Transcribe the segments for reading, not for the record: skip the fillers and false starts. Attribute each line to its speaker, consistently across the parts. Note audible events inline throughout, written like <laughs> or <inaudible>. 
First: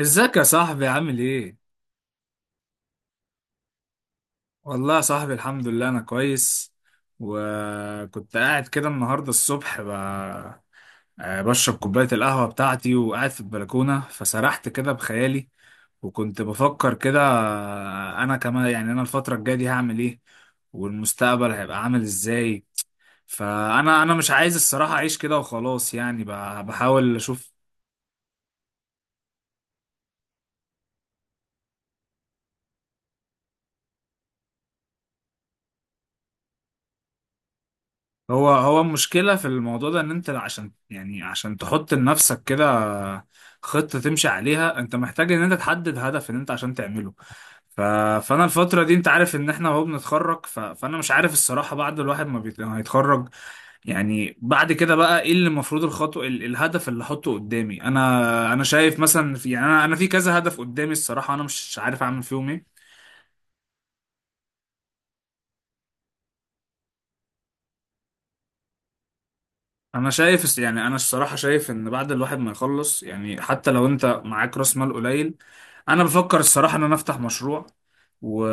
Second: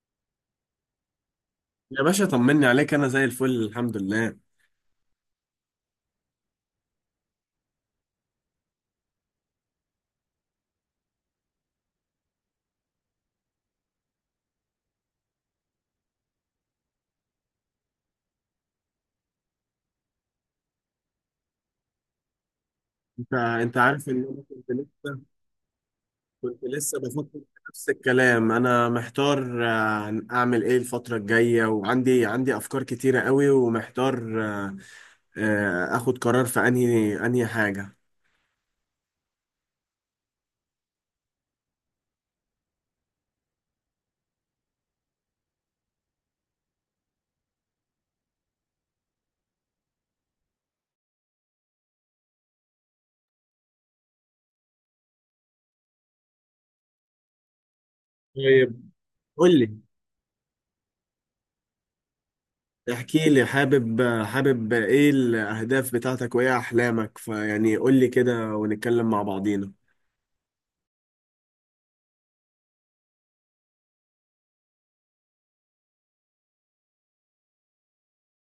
Speaker 1: ازيك يا صاحبي عامل ايه؟
Speaker 2: يا باشا طمني عليك، انا زي الفل الحمد لله.
Speaker 1: والله يا صاحبي، الحمد لله، انا كويس. وكنت قاعد كده النهارده الصبح ب... آه، بشرب كوباية القهوة بتاعتي وقاعد في البلكونة، فسرحت كده بخيالي. وكنت بفكر كده، انا كمان، يعني انا الفترة الجاية دي هعمل ايه، والمستقبل هيبقى عامل ازاي.
Speaker 2: انت
Speaker 1: فانا
Speaker 2: عارف
Speaker 1: انا
Speaker 2: ان
Speaker 1: مش
Speaker 2: انا
Speaker 1: عايز
Speaker 2: كنت
Speaker 1: الصراحة اعيش
Speaker 2: لسه
Speaker 1: كده وخلاص، يعني
Speaker 2: كنت لسه
Speaker 1: بحاول
Speaker 2: بفكر في
Speaker 1: اشوف.
Speaker 2: نفس الكلام. انا محتار، اعمل ايه الفترة الجاية؟ وعندي عندي افكار كتيرة قوي ومحتار، اخد قرار في انهي حاجة.
Speaker 1: هو المشكلة في الموضوع ده، ان انت عشان، يعني عشان تحط لنفسك كده خطة تمشي عليها، انت محتاج ان انت تحدد هدف ان انت عشان تعمله. ف... فانا الفترة دي انت عارف ان احنا اهو بنتخرج. فانا مش عارف الصراحة، بعد الواحد ما هيتخرج، يعني بعد كده بقى ايه اللي المفروض الخطوة، الهدف اللي احطه قدامي. انا
Speaker 2: طيب،
Speaker 1: شايف مثلا، في،
Speaker 2: قول
Speaker 1: يعني
Speaker 2: لي،
Speaker 1: انا في كذا هدف قدامي الصراحة، انا مش عارف اعمل فيهم ايه.
Speaker 2: احكي لي. حابب ايه الاهداف بتاعتك وايه احلامك؟ فيعني قول لي كده ونتكلم مع بعضينا.
Speaker 1: انا شايف، يعني انا الصراحه شايف ان بعد الواحد ما يخلص، يعني حتى لو انت معاك راس مال قليل، انا بفكر الصراحه ان انا افتح مشروع. و...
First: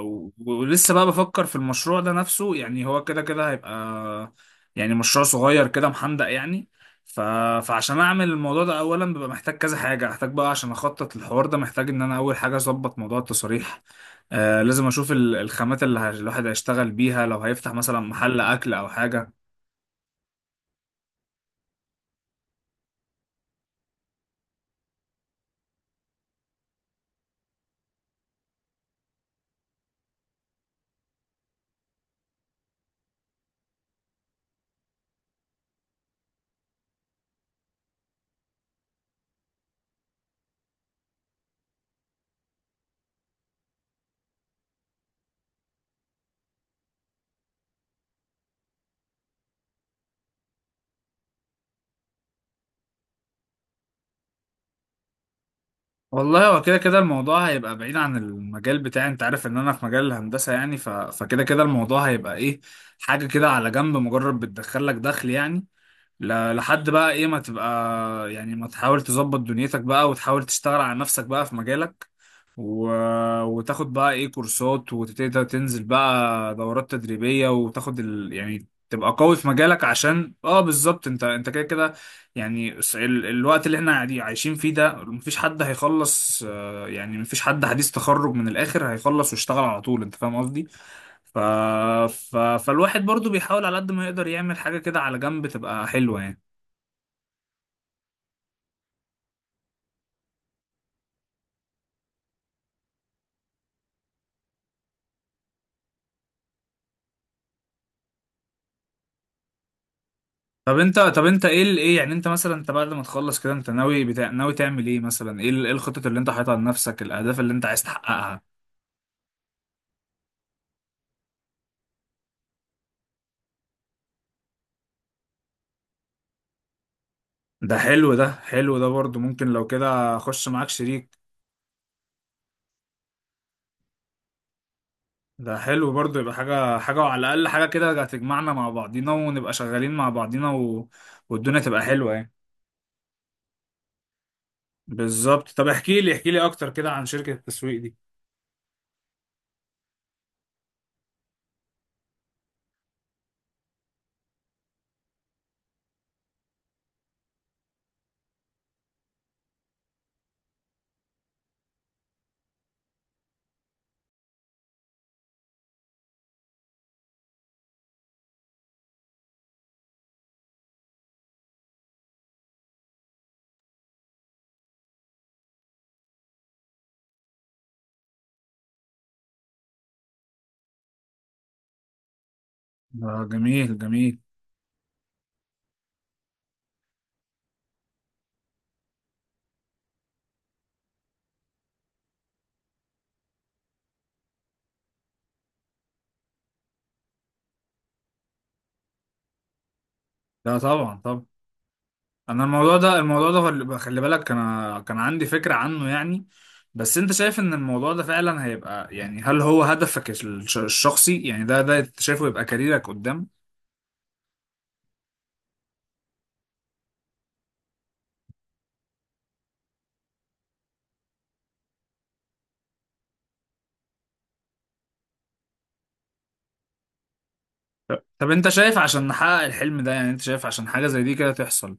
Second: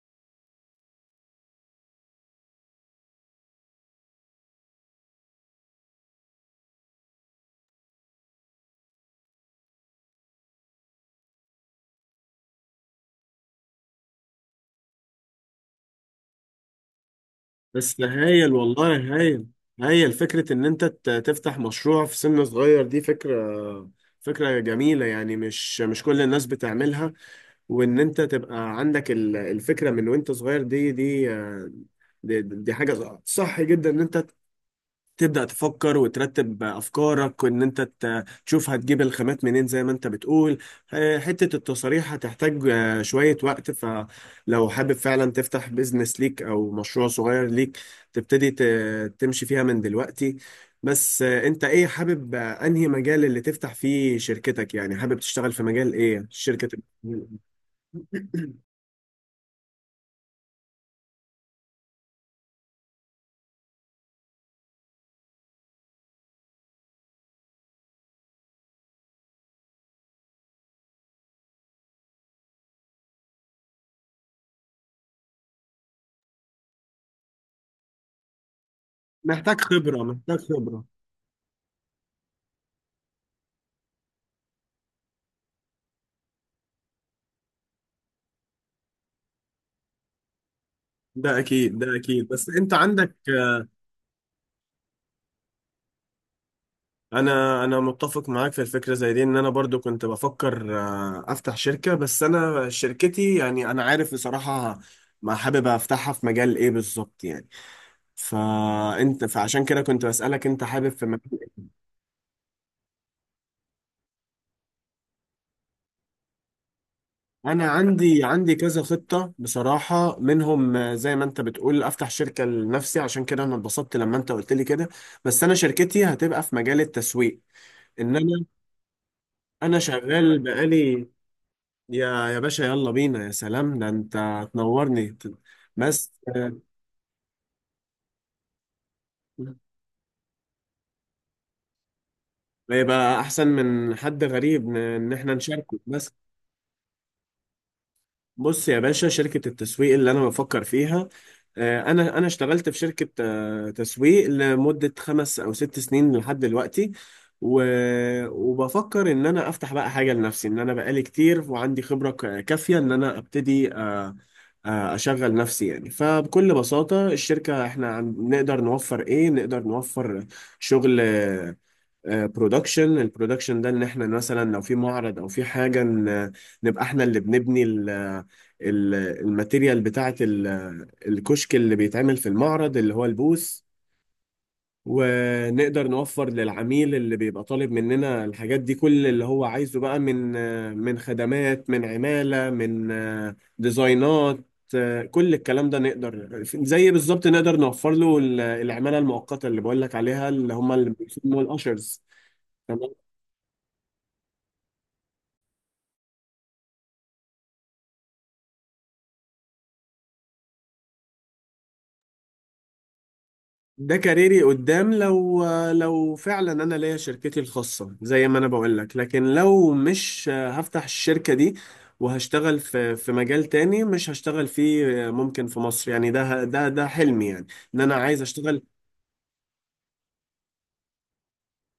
Speaker 1: ولسه بقى بفكر في المشروع ده نفسه، يعني هو كده كده هيبقى، يعني مشروع صغير كده محندق يعني. ف... فعشان اعمل الموضوع ده اولا، ببقى محتاج كذا حاجه، محتاج بقى عشان اخطط الحوار ده، محتاج ان انا اول حاجه اظبط موضوع التصاريح. لازم اشوف الخامات اللي الواحد هيشتغل بيها لو هيفتح مثلا
Speaker 2: بس
Speaker 1: محل
Speaker 2: هايل،
Speaker 1: اكل او
Speaker 2: والله
Speaker 1: حاجه.
Speaker 2: هايل. هايل فكرة إن أنت تفتح مشروع في سن صغير. دي فكرة، فكرة جميلة، يعني مش كل الناس بتعملها. وإن أنت تبقى عندك الفكرة من وأنت صغير، دي حاجة صح جدا. إن أنت تبدأ تفكر وترتب أفكارك، وإن أنت تشوف هتجيب الخامات منين زي ما أنت بتقول. حتة التصاريح هتحتاج شوية وقت، فلو حابب فعلا تفتح بيزنس ليك أو مشروع صغير ليك، تبتدي تمشي فيها من دلوقتي. بس أنت إيه حابب؟ أنهي مجال اللي تفتح فيه شركتك؟ يعني حابب تشتغل في مجال إيه
Speaker 1: والله، هو
Speaker 2: الشركة
Speaker 1: كده كده الموضوع
Speaker 2: تبقى؟
Speaker 1: هيبقى بعيد عن
Speaker 2: <clears throat>
Speaker 1: المجال بتاعي. انت عارف ان انا في مجال الهندسة يعني، فكده كده الموضوع هيبقى ايه، حاجة كده على جنب، مجرد بتدخل لك دخل يعني. لحد بقى ايه ما تبقى، يعني ما تحاول تظبط دنيتك بقى وتحاول تشتغل على نفسك بقى في مجالك، و... وتاخد بقى ايه كورسات وتبتدي تنزل بقى دورات تدريبية وتاخد يعني تبقى قوي في
Speaker 2: محتاج
Speaker 1: مجالك،
Speaker 2: خبرة،
Speaker 1: عشان
Speaker 2: محتاج خبرة
Speaker 1: بالظبط انت كده كده. يعني الوقت اللي احنا قاعدين عايشين فيه ده، مفيش حد هيخلص، يعني مفيش حد حديث تخرج من الاخر هيخلص ويشتغل على طول. انت فاهم قصدي؟
Speaker 2: ده
Speaker 1: ف...
Speaker 2: أكيد، ده أكيد، بس أنت
Speaker 1: فالواحد
Speaker 2: عندك.
Speaker 1: برضو بيحاول على قد ما يقدر يعمل حاجة كده على جنب تبقى حلوة يعني.
Speaker 2: انا متفق معاك في الفكره زي دي. ان انا برضو كنت بفكر، افتح شركه، بس انا شركتي، يعني انا عارف بصراحه ما حابب افتحها في مجال ايه بالظبط، يعني فانت، فعشان كده كنت بسالك انت
Speaker 1: طب
Speaker 2: حابب
Speaker 1: انت
Speaker 2: في
Speaker 1: طب
Speaker 2: مجال
Speaker 1: انت ايه، يعني انت مثلا، انت بعد ما تخلص كده انت ناوي ناوي تعمل ايه مثلا، ايه الخطط اللي انت حاططها لنفسك، الاهداف اللي
Speaker 2: إيه؟
Speaker 1: انت
Speaker 2: انا
Speaker 1: عايز
Speaker 2: عندي،
Speaker 1: تحققها؟
Speaker 2: عندي كذا خطه بصراحه. منهم، زي ما انت بتقول، افتح شركه لنفسي. عشان كده انا اتبسطت لما انت قلت لي كده. بس انا شركتي هتبقى في مجال التسويق.
Speaker 1: ده حلو،
Speaker 2: ان
Speaker 1: ده
Speaker 2: انا
Speaker 1: حلو، ده برضو ممكن لو
Speaker 2: انا
Speaker 1: كده
Speaker 2: شغال
Speaker 1: اخش معاك
Speaker 2: بقالي.
Speaker 1: شريك.
Speaker 2: يا يا باشا، يلا بينا، يا سلام ده انت تنورني.
Speaker 1: ده حلو
Speaker 2: بس
Speaker 1: برضو، يبقى حاجة حاجة، وعلى الاقل حاجة كده هتجمعنا مع بعضينا ونبقى شغالين مع بعضينا، والدنيا تبقى حلوة يعني.
Speaker 2: يبقى احسن من حد غريب ان احنا
Speaker 1: بالظبط. طب
Speaker 2: نشاركه
Speaker 1: احكي
Speaker 2: بس.
Speaker 1: لي، احكي لي اكتر كده عن شركة التسويق دي.
Speaker 2: بص يا باشا، شركة التسويق اللي أنا بفكر فيها، أنا أنا اشتغلت في شركة، تسويق لمدة خمس أو ست سنين لحد دلوقتي. و... وبفكر إن أنا أفتح بقى حاجة لنفسي، إن أنا بقالي كتير وعندي خبرة كافية إن أنا أبتدي، أشغل نفسي يعني. فبكل بساطة الشركة إحنا نقدر نوفر إيه؟ نقدر نوفر شغل برودكشن. البرودكشن ده ان احنا مثلا لو في معرض او في حاجه، نبقى احنا اللي بنبني الماتيريال بتاعه، الكشك اللي بيتعمل في المعرض اللي هو
Speaker 1: ده
Speaker 2: البوث.
Speaker 1: جميل جميل.
Speaker 2: ونقدر نوفر للعميل اللي بيبقى طالب مننا الحاجات دي كل اللي هو عايزه بقى، من من خدمات، من عمالة، من ديزاينات، كل الكلام ده نقدر زي بالظبط نقدر نوفر له العمالة المؤقتة اللي بقول لك عليها، اللي
Speaker 1: ده
Speaker 2: هم اللي
Speaker 1: طبعا طبعا.
Speaker 2: بيسموا الأشرز.
Speaker 1: انا الموضوع ده، الموضوع ده، خلي بالك انا كان عندي فكرة عنه يعني. بس انت شايف ان الموضوع ده فعلا هيبقى، يعني، هل هو هدفك الشخصي؟ يعني ده انت شايفه يبقى كاريرك قدام؟
Speaker 2: ده كاريري قدام، لو لو فعلا انا ليا شركتي الخاصه زي ما انا بقول لك. لكن لو مش هفتح الشركه دي وهشتغل في في مجال تاني، مش هشتغل فيه ممكن في مصر، يعني ده ده حلمي يعني، ان انا
Speaker 1: طب
Speaker 2: عايز
Speaker 1: طب، انت
Speaker 2: اشتغل.
Speaker 1: شايف عشان نحقق الحلم ده، يعني انت شايف عشان حاجة زي دي كده تحصل،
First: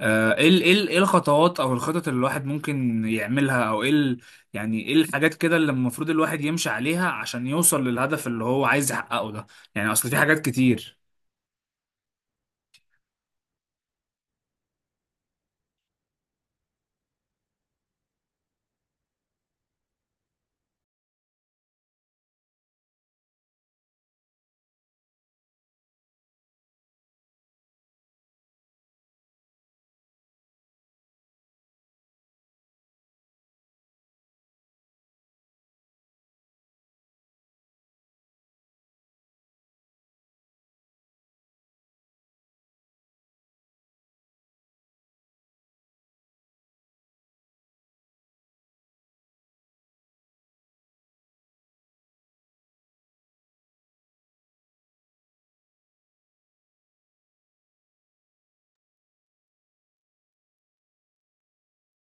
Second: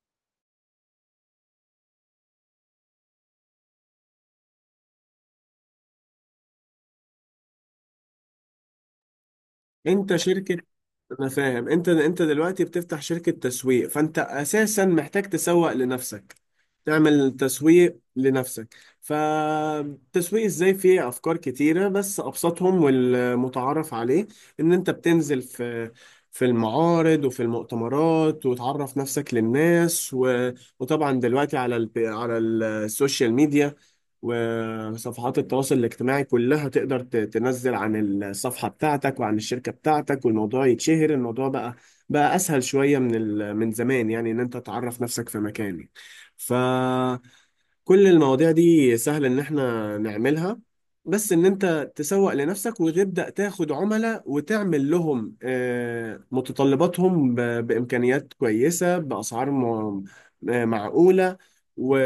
Speaker 1: ايه الخطوات او الخطط اللي الواحد ممكن يعملها، او ايه يعني ايه الحاجات كده اللي المفروض الواحد يمشي عليها عشان يوصل للهدف اللي هو عايز يحققه ده؟ يعني اصل في
Speaker 2: انت
Speaker 1: حاجات
Speaker 2: شركه،
Speaker 1: كتير.
Speaker 2: انا فاهم انت دلوقتي بتفتح شركة تسويق، فانت اساسا محتاج تسوق لنفسك، تعمل تسويق لنفسك. فالتسويق ازاي؟ فيه افكار كتيرة، بس ابسطهم والمتعارف عليه ان انت بتنزل في في المعارض وفي المؤتمرات وتعرف نفسك للناس وطبعا دلوقتي على على السوشيال ميديا وصفحات التواصل الاجتماعي كلها تقدر تنزل عن الصفحة بتاعتك وعن الشركة بتاعتك والموضوع يتشهر. الموضوع بقى، بقى أسهل شوية من من زمان، يعني إن أنت تعرف نفسك في مكان. فكل المواضيع دي سهل إن إحنا نعملها. بس إن أنت تسوق لنفسك وتبدأ تاخد عملاء وتعمل لهم، متطلباتهم بإمكانيات كويسة، بأسعار م... آه، معقولة، و...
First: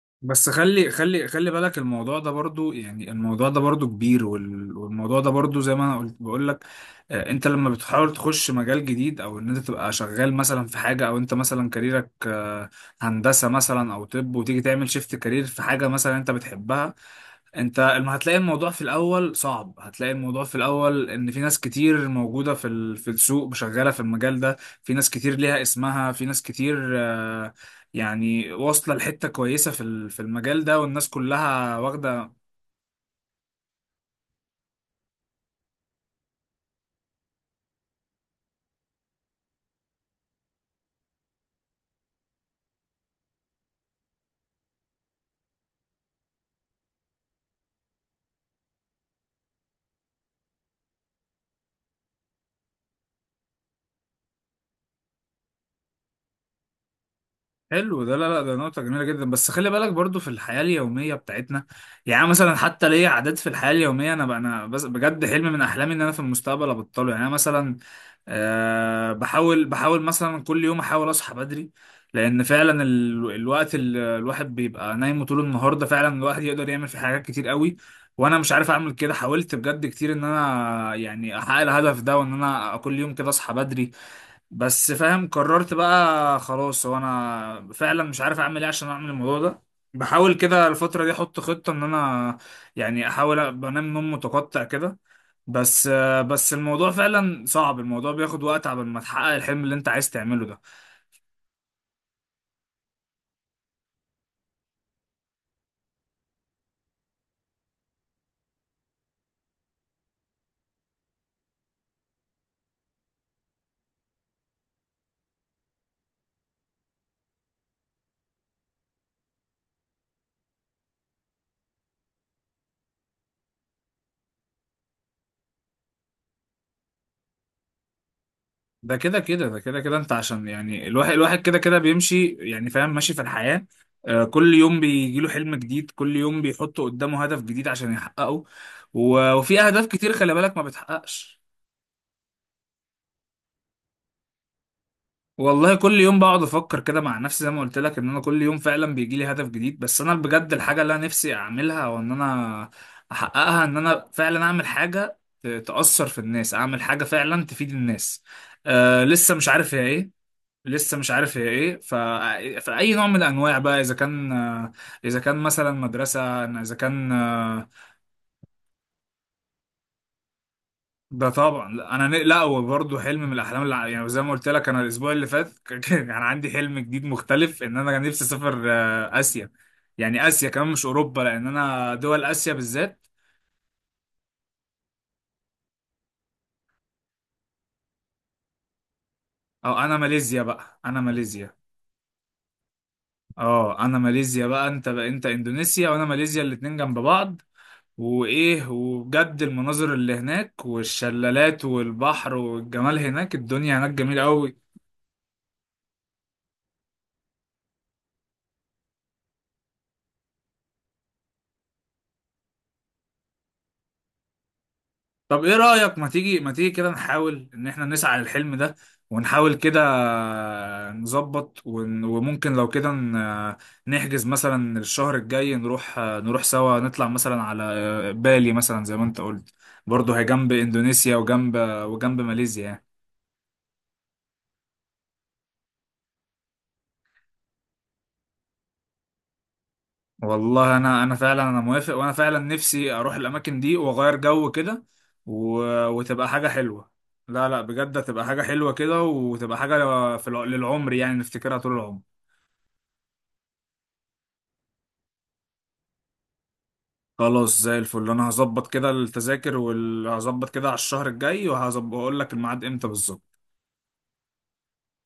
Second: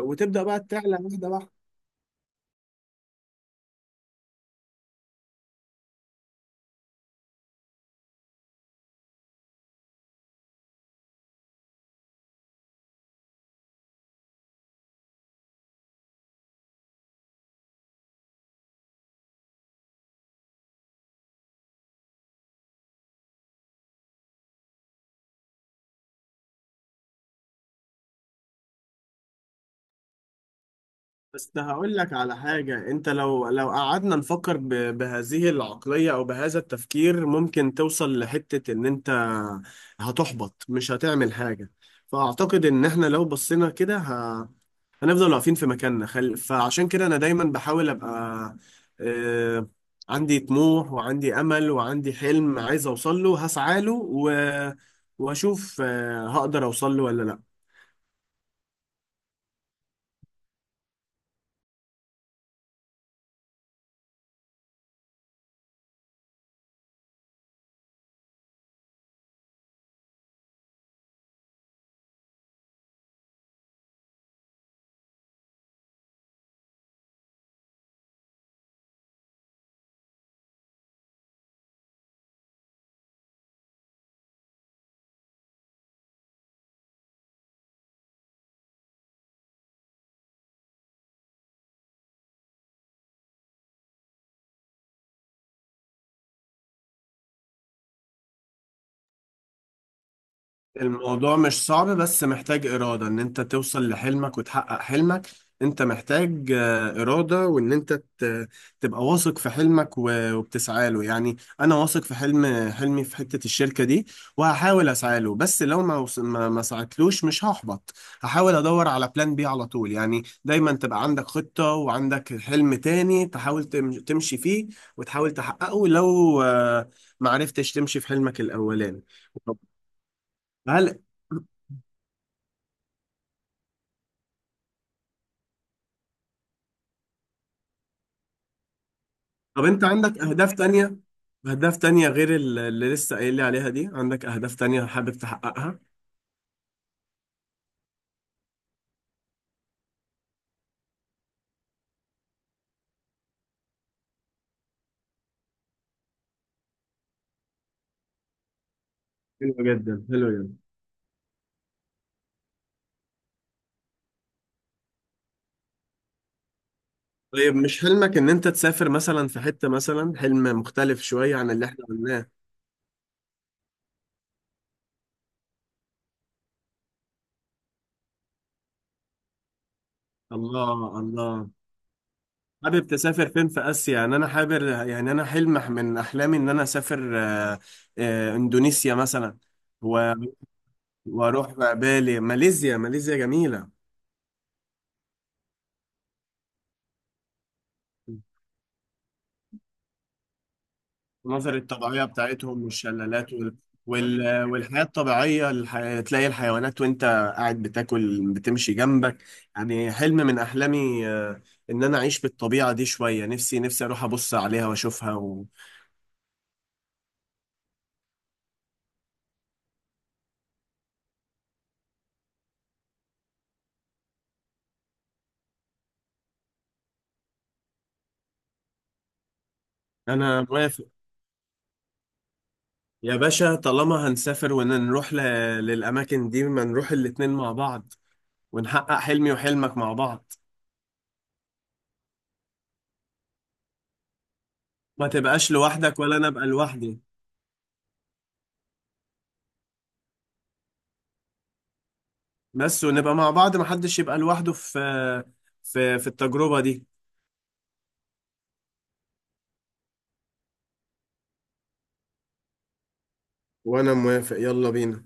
Speaker 2: وتبدأ
Speaker 1: بس
Speaker 2: بقى
Speaker 1: خلي
Speaker 2: تعلى
Speaker 1: خلي
Speaker 2: واحدة
Speaker 1: خلي
Speaker 2: واحدة.
Speaker 1: بالك الموضوع ده برضو، يعني الموضوع ده برضو كبير، والموضوع ده برضو زي ما انا قلت بقول لك، انت لما بتحاول تخش مجال جديد، او ان انت تبقى شغال مثلا في حاجه، او انت مثلا كاريرك، هندسه مثلا او طب، وتيجي تعمل شيفت كارير في حاجه مثلا انت بتحبها، انت هتلاقي الموضوع في الاول صعب. هتلاقي الموضوع في الاول ان في ناس كتير موجوده في في السوق، شغاله في المجال ده، في ناس كتير ليها اسمها، في ناس كتير، يعني واصلة لحتة كويسة في في المجال ده، والناس
Speaker 2: بس ده
Speaker 1: كلها
Speaker 2: هقول لك
Speaker 1: واخدة.
Speaker 2: على حاجة، انت لو لو قعدنا نفكر بهذه العقلية او بهذا التفكير، ممكن توصل لحتة ان انت هتحبط، مش هتعمل حاجة. فاعتقد ان احنا لو بصينا كده هنفضل واقفين في مكاننا. فعشان كده انا دايما بحاول ابقى آه... عندي طموح وعندي امل وعندي حلم عايز اوصل له، هسعى له واشوف، هقدر اوصل له ولا لا.
Speaker 1: حلو ده، لا لا، ده نقطة جميلة جدا. بس خلي بالك برضو في الحياة اليومية بتاعتنا، يعني مثلا حتى ليا عادات في الحياة اليومية. أنا بقى، أنا بس بجد حلم من أحلامي إن أنا في المستقبل أبطله، يعني أنا مثلا أه بحاول بحاول مثلا كل يوم أحاول أصحى بدري، لأن فعلا الوقت اللي الواحد بيبقى نايم طول النهار ده، فعلا الواحد يقدر يعمل فيه حاجات كتير قوي. وأنا مش عارف أعمل كده، حاولت بجد كتير إن أنا يعني أحقق الهدف ده، وإن أنا كل يوم كده أصحى بدري، بس فاهم، قررت بقى خلاص، هو انا فعلا مش عارف اعمل ايه عشان اعمل الموضوع ده. بحاول كده الفترة دي احط خطة ان انا، يعني احاول بنام نوم متقطع كده. بس، بس الموضوع فعلا صعب، الموضوع بياخد وقت عبال ما تحقق الحلم اللي انت عايز تعمله ده.
Speaker 2: الموضوع مش صعب، بس محتاج إرادة إن أنت توصل لحلمك وتحقق حلمك. أنت محتاج، إرادة، وإن أنت تبقى واثق في حلمك وبتسعى له. يعني أنا واثق في حلم حلمي في حتة الشركة دي، وهحاول أسعى له. بس لو ما وص- ما ما سعتلوش، مش هحبط. هحاول أدور على بلان بي على طول. يعني دايما تبقى عندك خطة، وعندك حلم تاني تحاول تمشي فيه وتحاول تحققه لو ما عرفتش تمشي في حلمك
Speaker 1: ده
Speaker 2: الأولاني.
Speaker 1: كده كده،
Speaker 2: طب،
Speaker 1: ده كده كده انت، عشان يعني
Speaker 2: هل
Speaker 1: الواحد كده كده بيمشي، يعني فاهم ماشي في الحياة، كل يوم بيجيله حلم جديد، كل يوم بيحط قدامه هدف جديد عشان يحققه، وفي
Speaker 2: طب انت
Speaker 1: اهداف كتير
Speaker 2: عندك
Speaker 1: خلي
Speaker 2: اهداف
Speaker 1: بالك ما
Speaker 2: تانية،
Speaker 1: بتحققش.
Speaker 2: اهداف تانية غير اللي لسه قايل لي عليها دي؟ عندك اهداف تانية حابب
Speaker 1: والله
Speaker 2: تحققها؟
Speaker 1: كل يوم بقعد افكر كده مع نفسي زي ما قلت لك، ان انا كل يوم فعلا بيجي لي هدف جديد. بس انا بجد الحاجه اللي انا نفسي اعملها، وان انا احققها، ان انا فعلا اعمل حاجه تاثر في الناس، اعمل حاجه فعلا تفيد الناس. لسه مش
Speaker 2: حلو
Speaker 1: عارف هي
Speaker 2: جدا،
Speaker 1: ايه.
Speaker 2: حلو جدا.
Speaker 1: لسه مش عارف هي ايه، فاي نوع من الانواع بقى، اذا كان، اذا كان مثلا مدرسه، اذا كان،
Speaker 2: طيب، مش حلمك ان انت تسافر مثلا في حتة، مثلا حلم مختلف
Speaker 1: ده
Speaker 2: شوية عن اللي
Speaker 1: طبعا.
Speaker 2: احنا
Speaker 1: لا انا
Speaker 2: قلناه؟
Speaker 1: لا، هو برضه حلم من الاحلام اللي يعني زي ما قلت لك، انا الاسبوع اللي فات <laughs> كان يعني عندي حلم جديد مختلف، ان انا كان نفسي اسافر، اسيا، يعني اسيا كمان مش
Speaker 2: الله
Speaker 1: اوروبا، لان
Speaker 2: الله،
Speaker 1: انا دول اسيا
Speaker 2: حابب
Speaker 1: بالذات.
Speaker 2: تسافر فين في اسيا؟ يعني انا حابب، يعني انا حلم من احلامي ان انا اسافر، اندونيسيا مثلا.
Speaker 1: او انا
Speaker 2: و-
Speaker 1: ماليزيا بقى، انا
Speaker 2: واروح
Speaker 1: ماليزيا.
Speaker 2: بالي. ماليزيا، ماليزيا جميلة.
Speaker 1: اه، انا ماليزيا بقى، انت اندونيسيا، وانا ماليزيا، الاتنين جنب بعض. وايه، وبجد المناظر اللي هناك،
Speaker 2: المناظر
Speaker 1: والشلالات
Speaker 2: الطبيعية
Speaker 1: والبحر
Speaker 2: بتاعتهم
Speaker 1: والجمال
Speaker 2: والشلالات
Speaker 1: هناك، الدنيا هناك جميلة قوي.
Speaker 2: والحياة الطبيعية. تلاقي الحيوانات وانت قاعد بتاكل بتمشي جنبك. يعني حلم من أحلامي، إن أنا أعيش بالطبيعة دي شوية. نفسي، نفسي أروح أبص عليها وأشوفها
Speaker 1: طب ايه رأيك، ما تيجي ما تيجي كده نحاول ان احنا نسعى للحلم ده، ونحاول كده نظبط، وممكن لو كده نحجز مثلا الشهر الجاي، نروح نروح سوا، نطلع مثلا على، بالي مثلا زي ما انت قلت، برضه هي
Speaker 2: أنا
Speaker 1: جنب
Speaker 2: موافق.
Speaker 1: اندونيسيا وجنب، ماليزيا يعني.
Speaker 2: يا باشا، طالما هنسافر ونروح للأماكن دي، ما نروح الاتنين مع بعض ونحقق حلمي وحلمك مع بعض.
Speaker 1: والله انا فعلا انا موافق، وانا فعلا نفسي اروح الاماكن دي واغير جو كده.
Speaker 2: ما تبقاش لوحدك ولا
Speaker 1: وتبقى
Speaker 2: أنا أبقى
Speaker 1: حاجة حلوة.
Speaker 2: لوحدي.
Speaker 1: لا لا، بجد هتبقى حاجة حلوة كده، وتبقى حاجة في للعمر، يعني نفتكرها طول العمر.
Speaker 2: بس ونبقى مع بعض، محدش يبقى لوحده في في التجربة دي.
Speaker 1: خلاص زي الفل، انا هظبط كده التذاكر، وهظبط كده على الشهر الجاي، وهظبط واقول لك الميعاد امتى بالظبط.
Speaker 2: وانا موافق، يلا بينا.